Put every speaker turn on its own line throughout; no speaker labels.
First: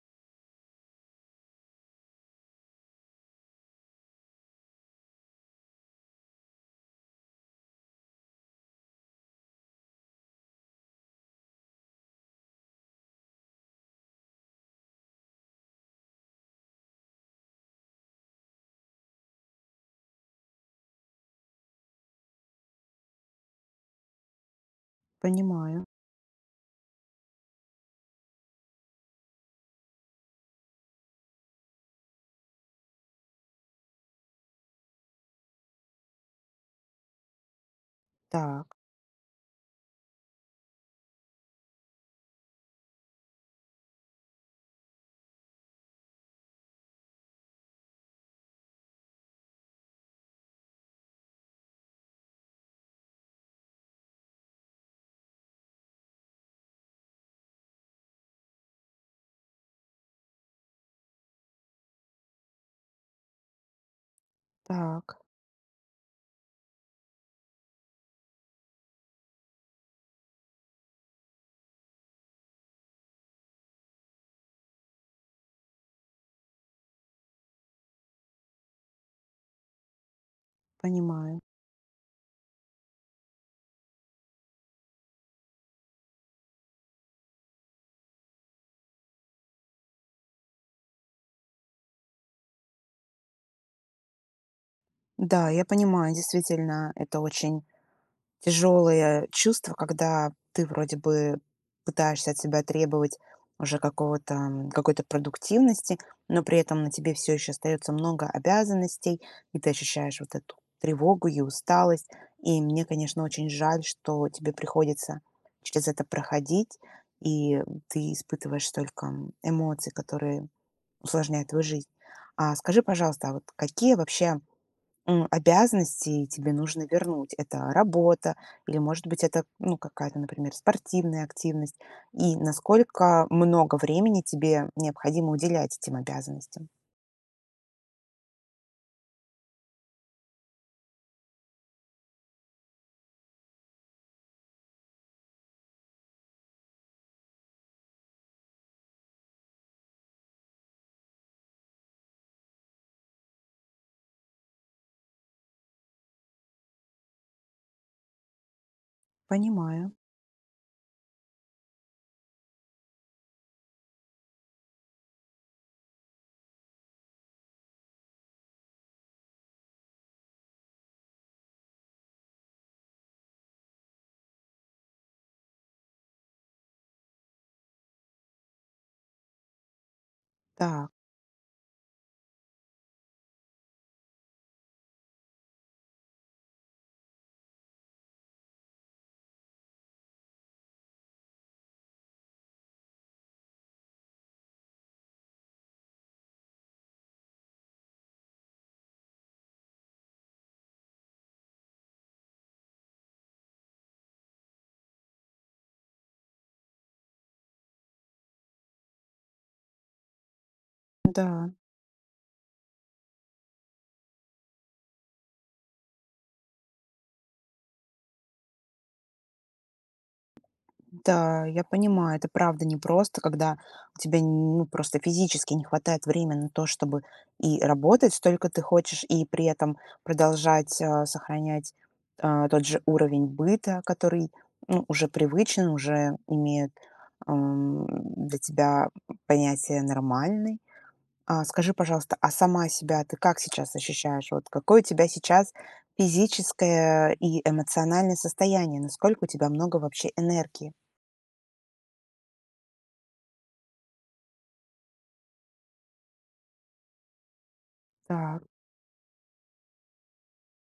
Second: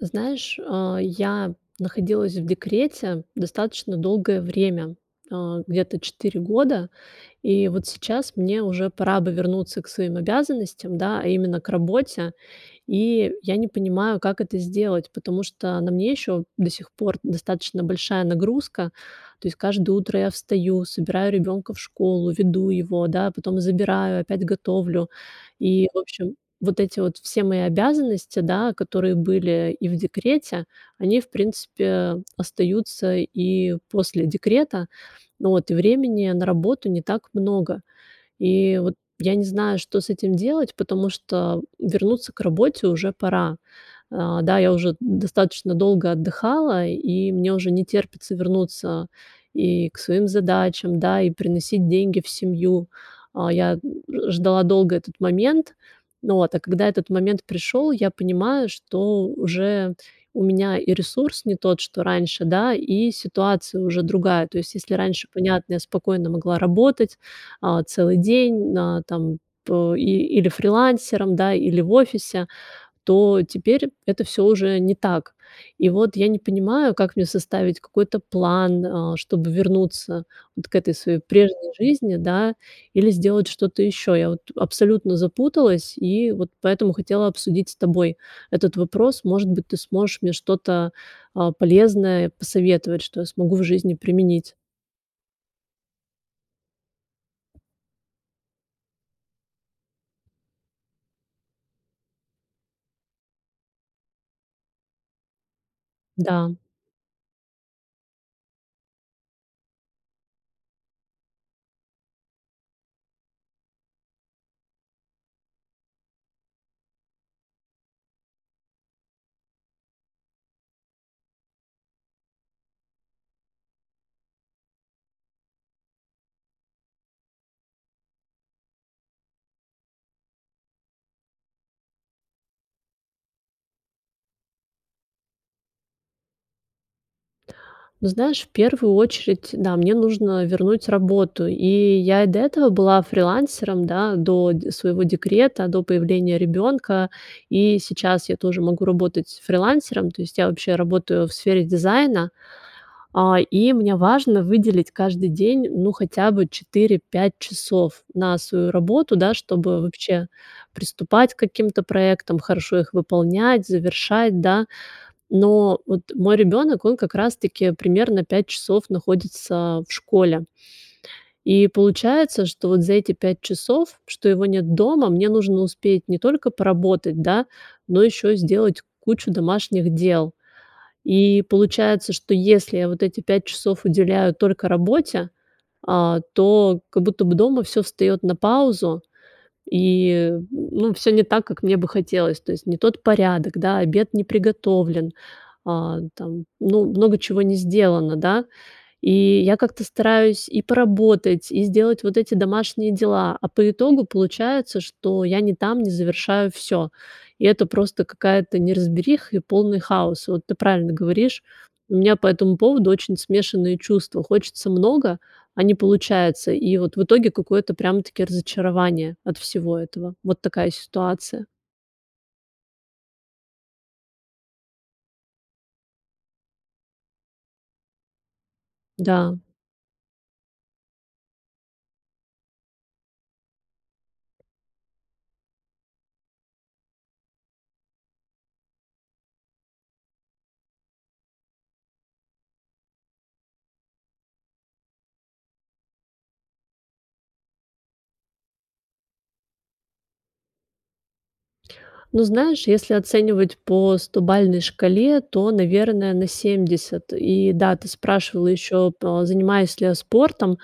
Знаешь, а, я находилась в декрете достаточно долгое время, э, где-то 4 года. И вот сейчас мне уже пора бы вернуться к своим обязанностям, да, а именно к работе. И я не понимаю, как это сделать, потому что на мне ещё до сих пор достаточно большая нагрузка. То есть каждое утро я встаю, собираю ребёнка в школу, веду его, да, потом забираю, опять готовлю.
Понимаю.
И, в общем, вот эти вот все мои обязанности, да, которые были и в декрете, они, в принципе, остаются и после декрета. Вот, и времени на работу не так много.
Так.
И вот я не знаю, что с этим делать, потому что вернуться к работе уже пора. Э, да, я уже достаточно долго отдыхала, и мне уже не терпится вернуться и к своим задачам, да, и приносить деньги в семью. А я н ж ждала долго этот момент. Вот, а когда этот момент пришёл, я понимаю, что уже у меня и ресурс не тот, что раньше, да, и ситуация уже другая. То есть, если
Так.
раньше, понятно, я спокойно могла работать, а, целый день, а, там, по и или фрилансером, да, или в офисе, то теперь это всё уже не так. И вот я не понимаю, как мне составить какой-то план, э, чтобы вернуться вот к этой своей
Понимаю.
прежней жизни, да, или сделать что-то ещё? Я вот абсолютно запуталась и вот поэтому хотела обсудить с тобой этот вопрос. Может быть, ты сможешь мне что-то, а, полезное посоветовать, что я смогу в жизни применить?
Да, я понимаю, действительно, это очень тяжелое чувство, когда ты вроде бы пытаешься от себя требовать уже какого-то, м, какой-то продуктивности, но
Да.
при этом на тебе всё еще остается много обязанностей, и ты ощущаешь вот эту тревогу и усталость. И мне, конечно, очень жаль, что тебе приходится через это проходить, и ты испытываешь столько, м, эмоций, которые усложняют твою жизнь. А скажи, пожалуйста, а вот какие вообще, м, обязанности тебе нужно вернуть? Это работа или, может быть, это, ну, какая-то, например, спортивная активность? И насколько много времени тебе необходимо уделять этим обязанностям?
Ну знаешь, в первую очередь, да, мне нужно вернуть работу. И я и до этого была фрилансером, да, до д своего декрета, до появления ребёнка. И сейчас я тоже могу работать фрилансером. То есть я вообще работаю в сфере дизайна. А, и мне важно выделить каждый день, ну, хотя бы 4-5 часов на свою работу, да, чтобы
Понимаю.
вообще приступать к каким-то проектам, хорошо их выполнять, завершать, да. Но вот мой ребёнок, он как раз таки примерно 5 часов находится в школе. И получается, что вот за эти 5 часов, что его нет дома, мне нужно успеть не только поработать, да, но ещё и сделать кучу домашних дел.
Так.
И получается, что если я вот эти 5 часов уделяю только работе, а, то как будто бы дома всё встаёт на паузу, и, ну, всё не так, как мне бы хотелось. То есть не тот порядок, да, обед не приготовлен, а, там, ну, много чего не сделано, да. И я как-то стараюсь и поработать, и сделать вот эти домашние дела, а по итогу получается, что я не там, не завершаю всё. И это просто какая-то неразбериха и полный хаос. Вот ты правильно говоришь.
Да.
У меня по этому поводу очень смешанные чувства. Хочется много, а не получается. И вот в итоге какое-то прям-таки разочарование от всего этого. Вот такая
Да,
ситуация.
я понимаю, это правда непросто, когда тебе нь ну просто физически не хватает время на то, чтобы и работать столько ты хочешь, и
Да.
при этом продолжать, а, сохранять, а, тот же уровень быта, который ну уже привычен, уже имеет, ам, м, для тебя, м, м, понятие нормальный. А скажи, пожалуйста, а сама себя ты как сейчас ощущаешь? Вот какое у тебя сейчас физическое и эмоциональное состояние? Насколько у тебя много вообще энергии?
Ну, знаешь, если оценивать по стобалльной шкале, то, наверное, на 70. И да, ты
Так.
спрашивала ещё по занимаюсь ли я спортом?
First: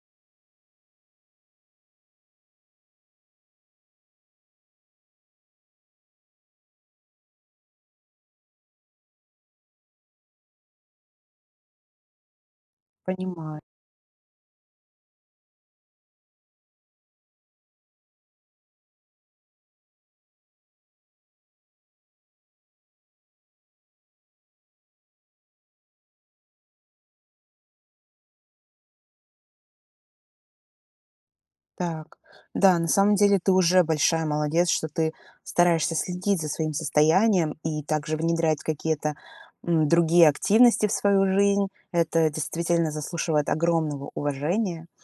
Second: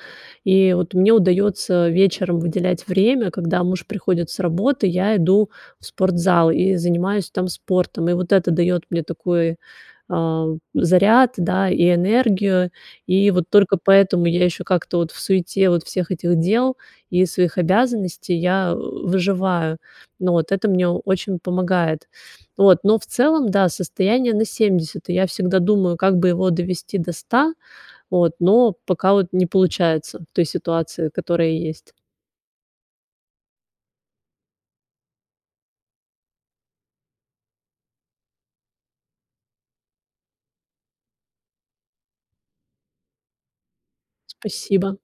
И вот мне удаётся вечером выделять время. Когда муж приходит с работы, я иду в спортзал и занимаюсь там спортом. И вот это даёт мне такой, а, заряд, да, и энергию. И вот
Понимаю.
только поэтому я ещё как-то вот в суете вот всех этих дел и своих обязанностей я о о выживаю. Ну вот, это мне очень помогает. Вот, но в целом, да, состояние на 70. И я всегда думаю, как бы его довести до 100, вот, но пока вот не получается в той ситуации, которая есть.
Так. Да, на самом деле ты уже большая молодец, что ты стараешься следить за своим состоянием и также внедрять какие-то, м, другие активности в свою жизнь. Это действительно заслуживает огромного уважения.
Спасибо!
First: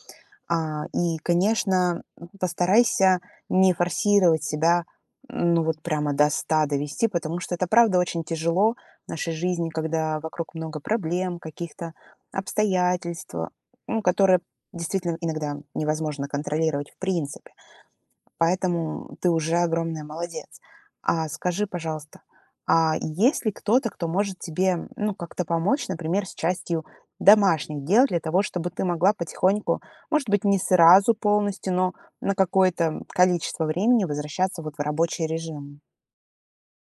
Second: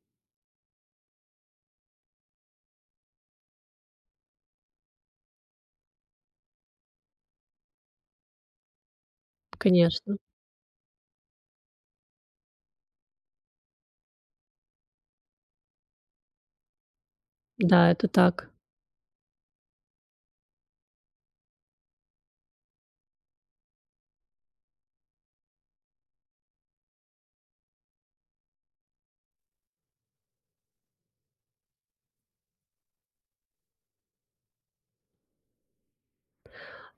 А, и, конечно, м, постарайся не форсировать себя, ну, вот прямо до 100 довести, потому что это правда очень тяжело в нашей жизни,
Конечно.
когда вокруг много проблем, каких-то обстоятельства, ну, которые действительно иногда невозможно контролировать в принципе.
Да, это так.
Поэтому ты уже огромная молодец. А скажи, пожалуйста, а есть ли кто-то, кто может тебе, м, ну, как-то помочь, например, с частью домашних дел для того, чтобы ты могла потихоньку, может быть не сразу полностью, но на какое-то, м, количество времени возвращаться, вот, в рабочий режим?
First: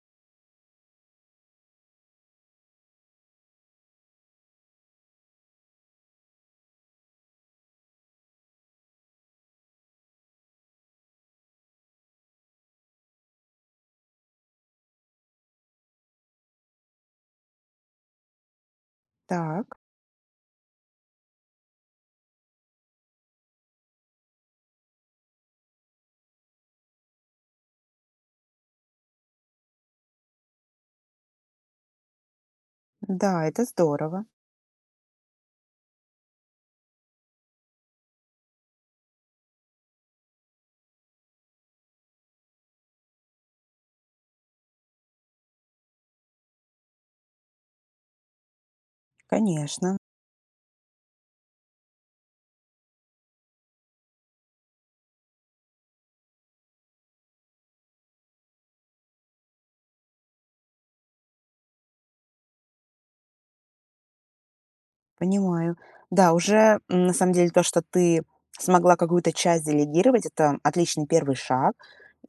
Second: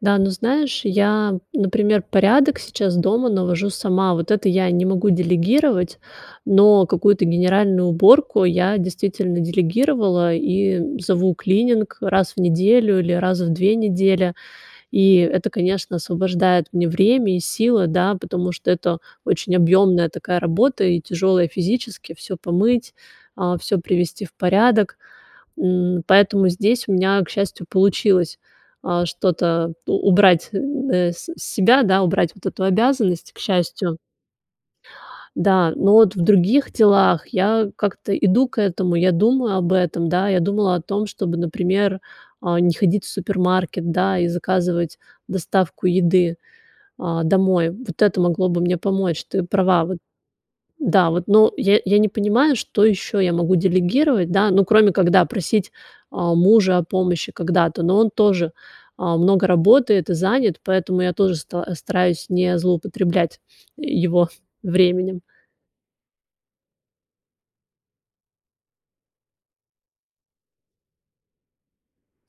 Да, ну знаешь, я, например, порядок сейчас дома навожу сама. Вот это я не могу делегировать, но какую-то генеральную уборку я действительно делегировала и, м, зову клининг раз в неделю или раз в 2 недели. И это, конечно, освобождает мне время и силы, да, потому что это очень
Так.
объёмная такая работа и тяжёлая физически всё помыть, а, всё привести в порядок. М, поэтому здесь у меня, к счастью, получилось, а, что-то у убрать н э, с себя, да, убрать вот эту обязанность, к
Да, это
счастью.
здорово.
Да, но вот в других делах я как-то иду к этому. Я думаю об этом, да. Я думала о том, чтобы, например, а, не ходить в супермаркет, да, и заказывать доставку еды, а, домой. Вот это могло бы мне помочь. Ты права,
Конечно.
вот. Да, вот. Но я я не понимаю, что ещё я могу делегировать, да, ну, кроме когда просить, а, мужа о помощи когда-то. Но он тоже, а, много работает и занят, поэтому я тоже ста стараюсь не злоупотреблять его временем.
Понимаю. Да, уже, м, на самом деле то, что ты смогла какую-то часть делегировать, это отличный 1 шаг,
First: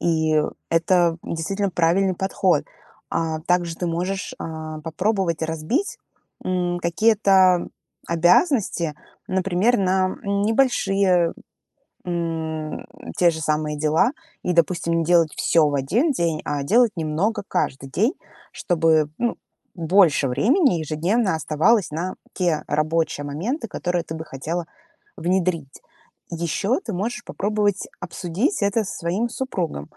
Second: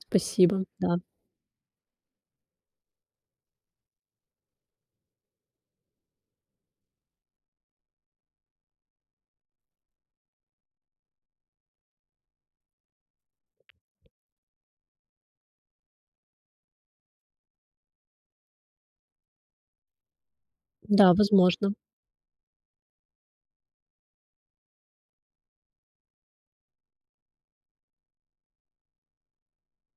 и
да.
это действительно правильный подход. А также ты можешь, а, попробовать разбить, м, какие-то обязанности, например, на, м, небольшие, м, те же самые дела, и, допустим, не делать всё в 1 день, а делать немного каждый день, чтобы, ну, больше времени
Да,
ежедневно
возможно.
оставалось на те рабочие моменты, которые ты бы хотела внедрить. Еще ты можешь попробовать обсудить это со своим супругом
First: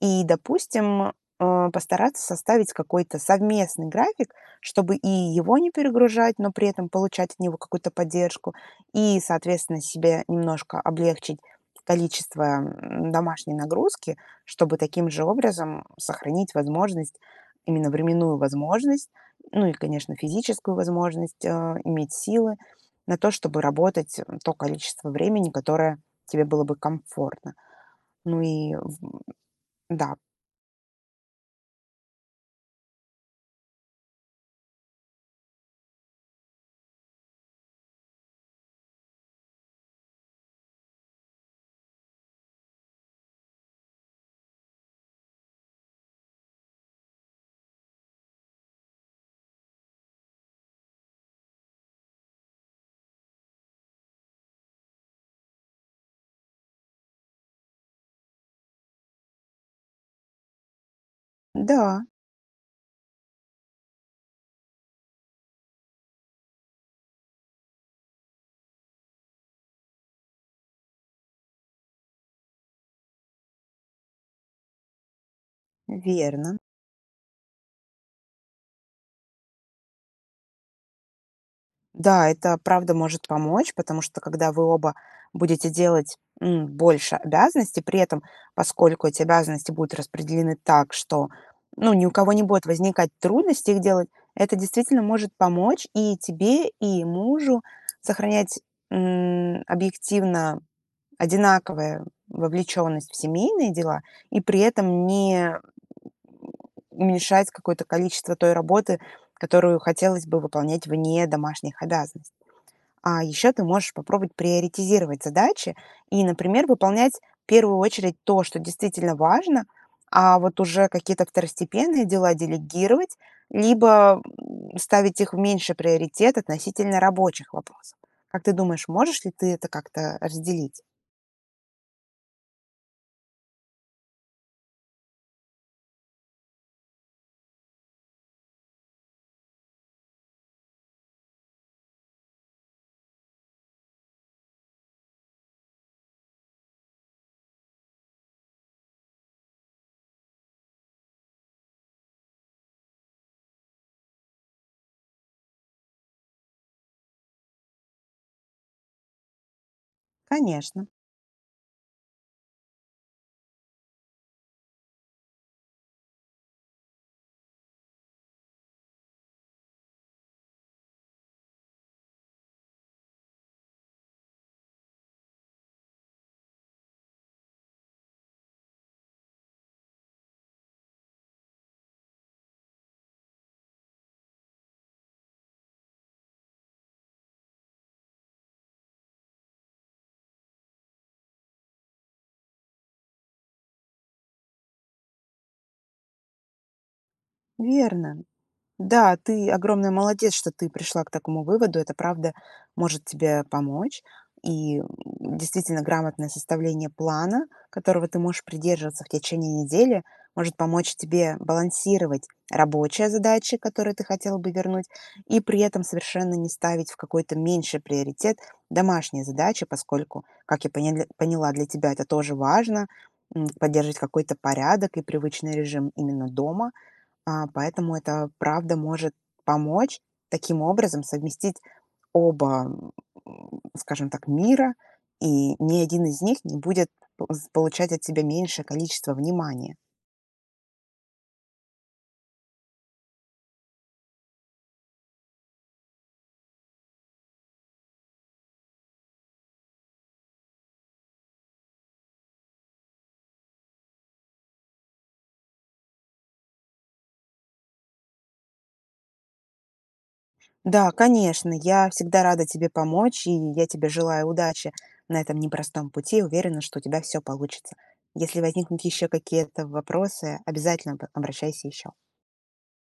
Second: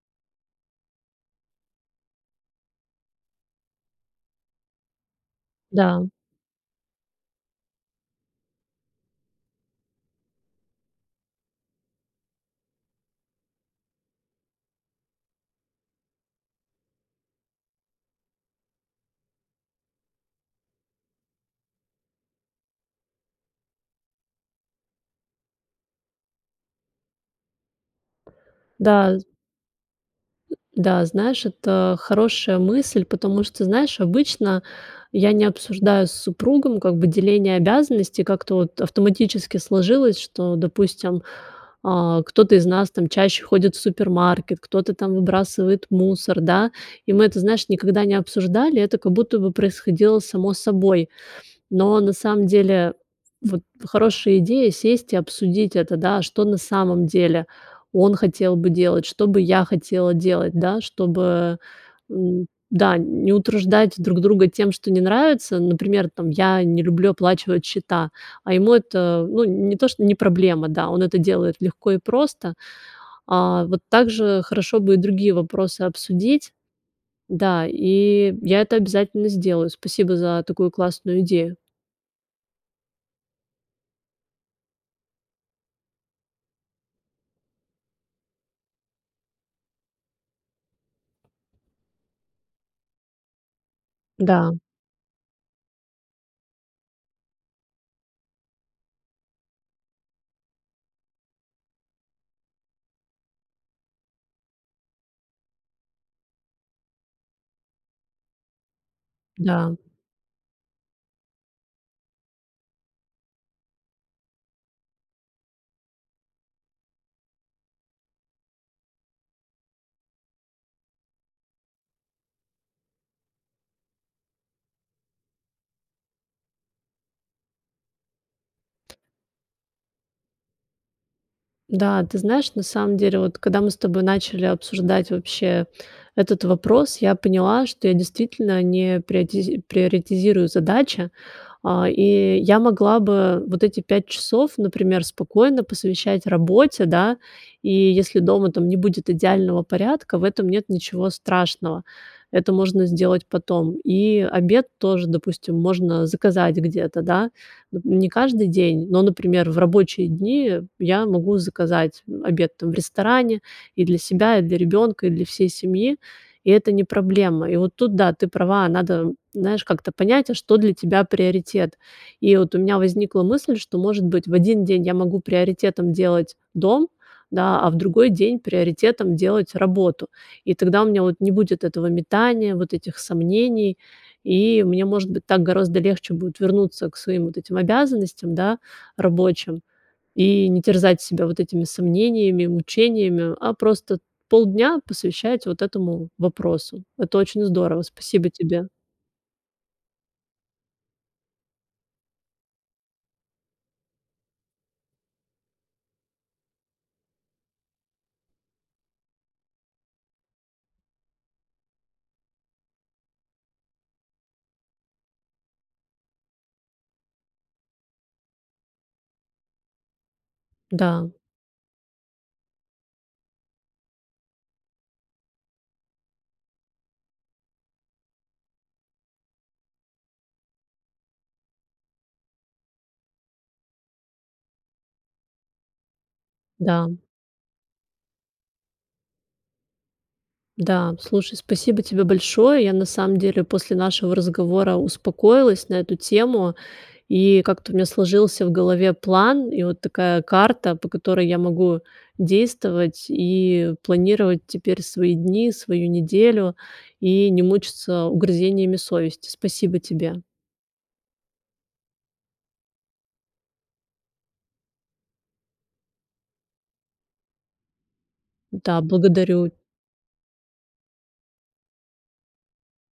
и, допустим, а, постараться составить какой-то совместный график, чтобы и его не
Да.
перегружать, но при этом получать от него какую-то поддержку, и, соответственно, себе немножко облегчить количество, м, домашней нагрузки, чтобы таким же образом сохранить возможность, именно временную возможность, ну и, конечно, физическую возможность, э, иметь силы на то, чтобы работать, м, то количество времени, которое тебе было бы комфортно. Ну и
Да,
в
з
да.
М, да, знаешь, это хорошая мысль, потому что, знаешь, обычно я не обсуждаю с супругом как бы деление обязанностей. Как-то вот автоматически сложилось, что, допустим, а, кто-то из нас там чаще ходит в супермаркет, кто-то там выбрасывает мусор, да. И мы это, знаешь, никогда не обсуждали, это как будто бы происходило само собой. Но на самом деле вот хорошая идея сесть и обсудить это, да, что на самом деле он хотел бы делать, что бы я хотела делать, да, чтобы,
Да.
м, да, н не утруждать друг друга тем, что не нравится. Например, там, я не люблю оплачивать счета, а ему это, ну, не то, что не проблема, да, он это делает легко и просто. А вот также хорошо бы и другие вопросы обсудить,
Верно.
да, и я это обязательно сделаю. Спасибо за такую классную идею.
Да, это правда может помочь, потому что когда вы оба будете делать, м, больше обязанностей, при этом поскольку эти обязанности будут распределены так, что, ну, ни у кого не будет возникать трудностей их делать,
Да.
это действительно может помочь и тебе, и мужу сохранять, м, объективно одинаковое вовлеченность в семейные дела и при этом не, м, уменьшать какое-то количество той работы,
Да.
которую хотелось бы выполнять вне домашних обязанностей. А еще ты можешь попробовать приоритизировать задачи и, например, выполнять в первую очередь то, что действительно важно, а вот уже какие-то второстепенные дела делегировать, либо, м, ставить их в меньший приоритет относительно рабочих вопросов. Как ты думаешь, можешь ли ты это как-то разделить?
Да, ты знаешь, на самом деле, вот, когда мы с тобой начали обсуждать вообще этот вопрос, я поняла, что я действительно не приотиз приоритизирую задачи, а. И я могла бы вот эти 5 часов, например, спокойно посвящать работе, да, и если дома там не будет идеального порядка, в этом нет ничего страшного. Это можно сделать потом. И обед тоже, допустим, можно заказать где-то, да. Нап не каждый день, но, например, в рабочие дни
Конечно.
я могу заказать, м, обед, там, в ресторане и для себя, и для ребёнка, и для всей семьи. И это не проблема. И вот тут да, ты права. Надо, м, знаешь, как-то понять, а что для тебя приоритет. И вот у меня возникла мысль, что, может быть, в один день я могу приоритетом делать дом, да, а в другой день приоритетом делать работу. И тогда у меня вот не будет этого метания, вот этих сомнений, и мне может быть так гораздо легче будет вернуться к своим вот этим обязанностям, да, рабочим, и не терзать себя вот этими сомнениями, мучениями, а просто полдня посвящать вот этому вопросу. Это очень здорово,
Верно.
спасибо тебе.
Да, ты огромная молодец, что ты пришла к такому выводу. Это правда может тебе помочь. И, м, действительно грамотное составление плана, которого ты можешь придерживаться в течение недели, может помочь тебе балансировать рабочие задачи, которые ты хотела бы вернуть, и при этом совершенно не ставить в какой-то меньший приоритет домашние задачи, поскольку, как я поняль
Да.
поняла, для тебя это тоже важно, м, поддерживать какой-то порядок и привычный режим именно дома. А, поэтому это, правда, может помочь таким образом совместить оба, м, скажем так, мира, и ни один из них не будет
Да.
п з получать от себя меньшее количество внимания.
Да, слушай, спасибо тебе большое. Я на самом деле после нашего разговора успокоилась на эту тему. И как-то у меня сложился в голове план, и вот такая карта, по которой я могу действовать и планировать теперь свои дни, свою неделю, и не мучиться угрызениями совести. Спасибо тебе.
Да, конечно. Я всегда рада тебе помочь и я тебе желаю удачи на этом непростом пути. Уверена, что у тебя всё получится. Если
Да,
возникнут еще
благодарю.
какие-то вопросы, обязательно об обращайся еще.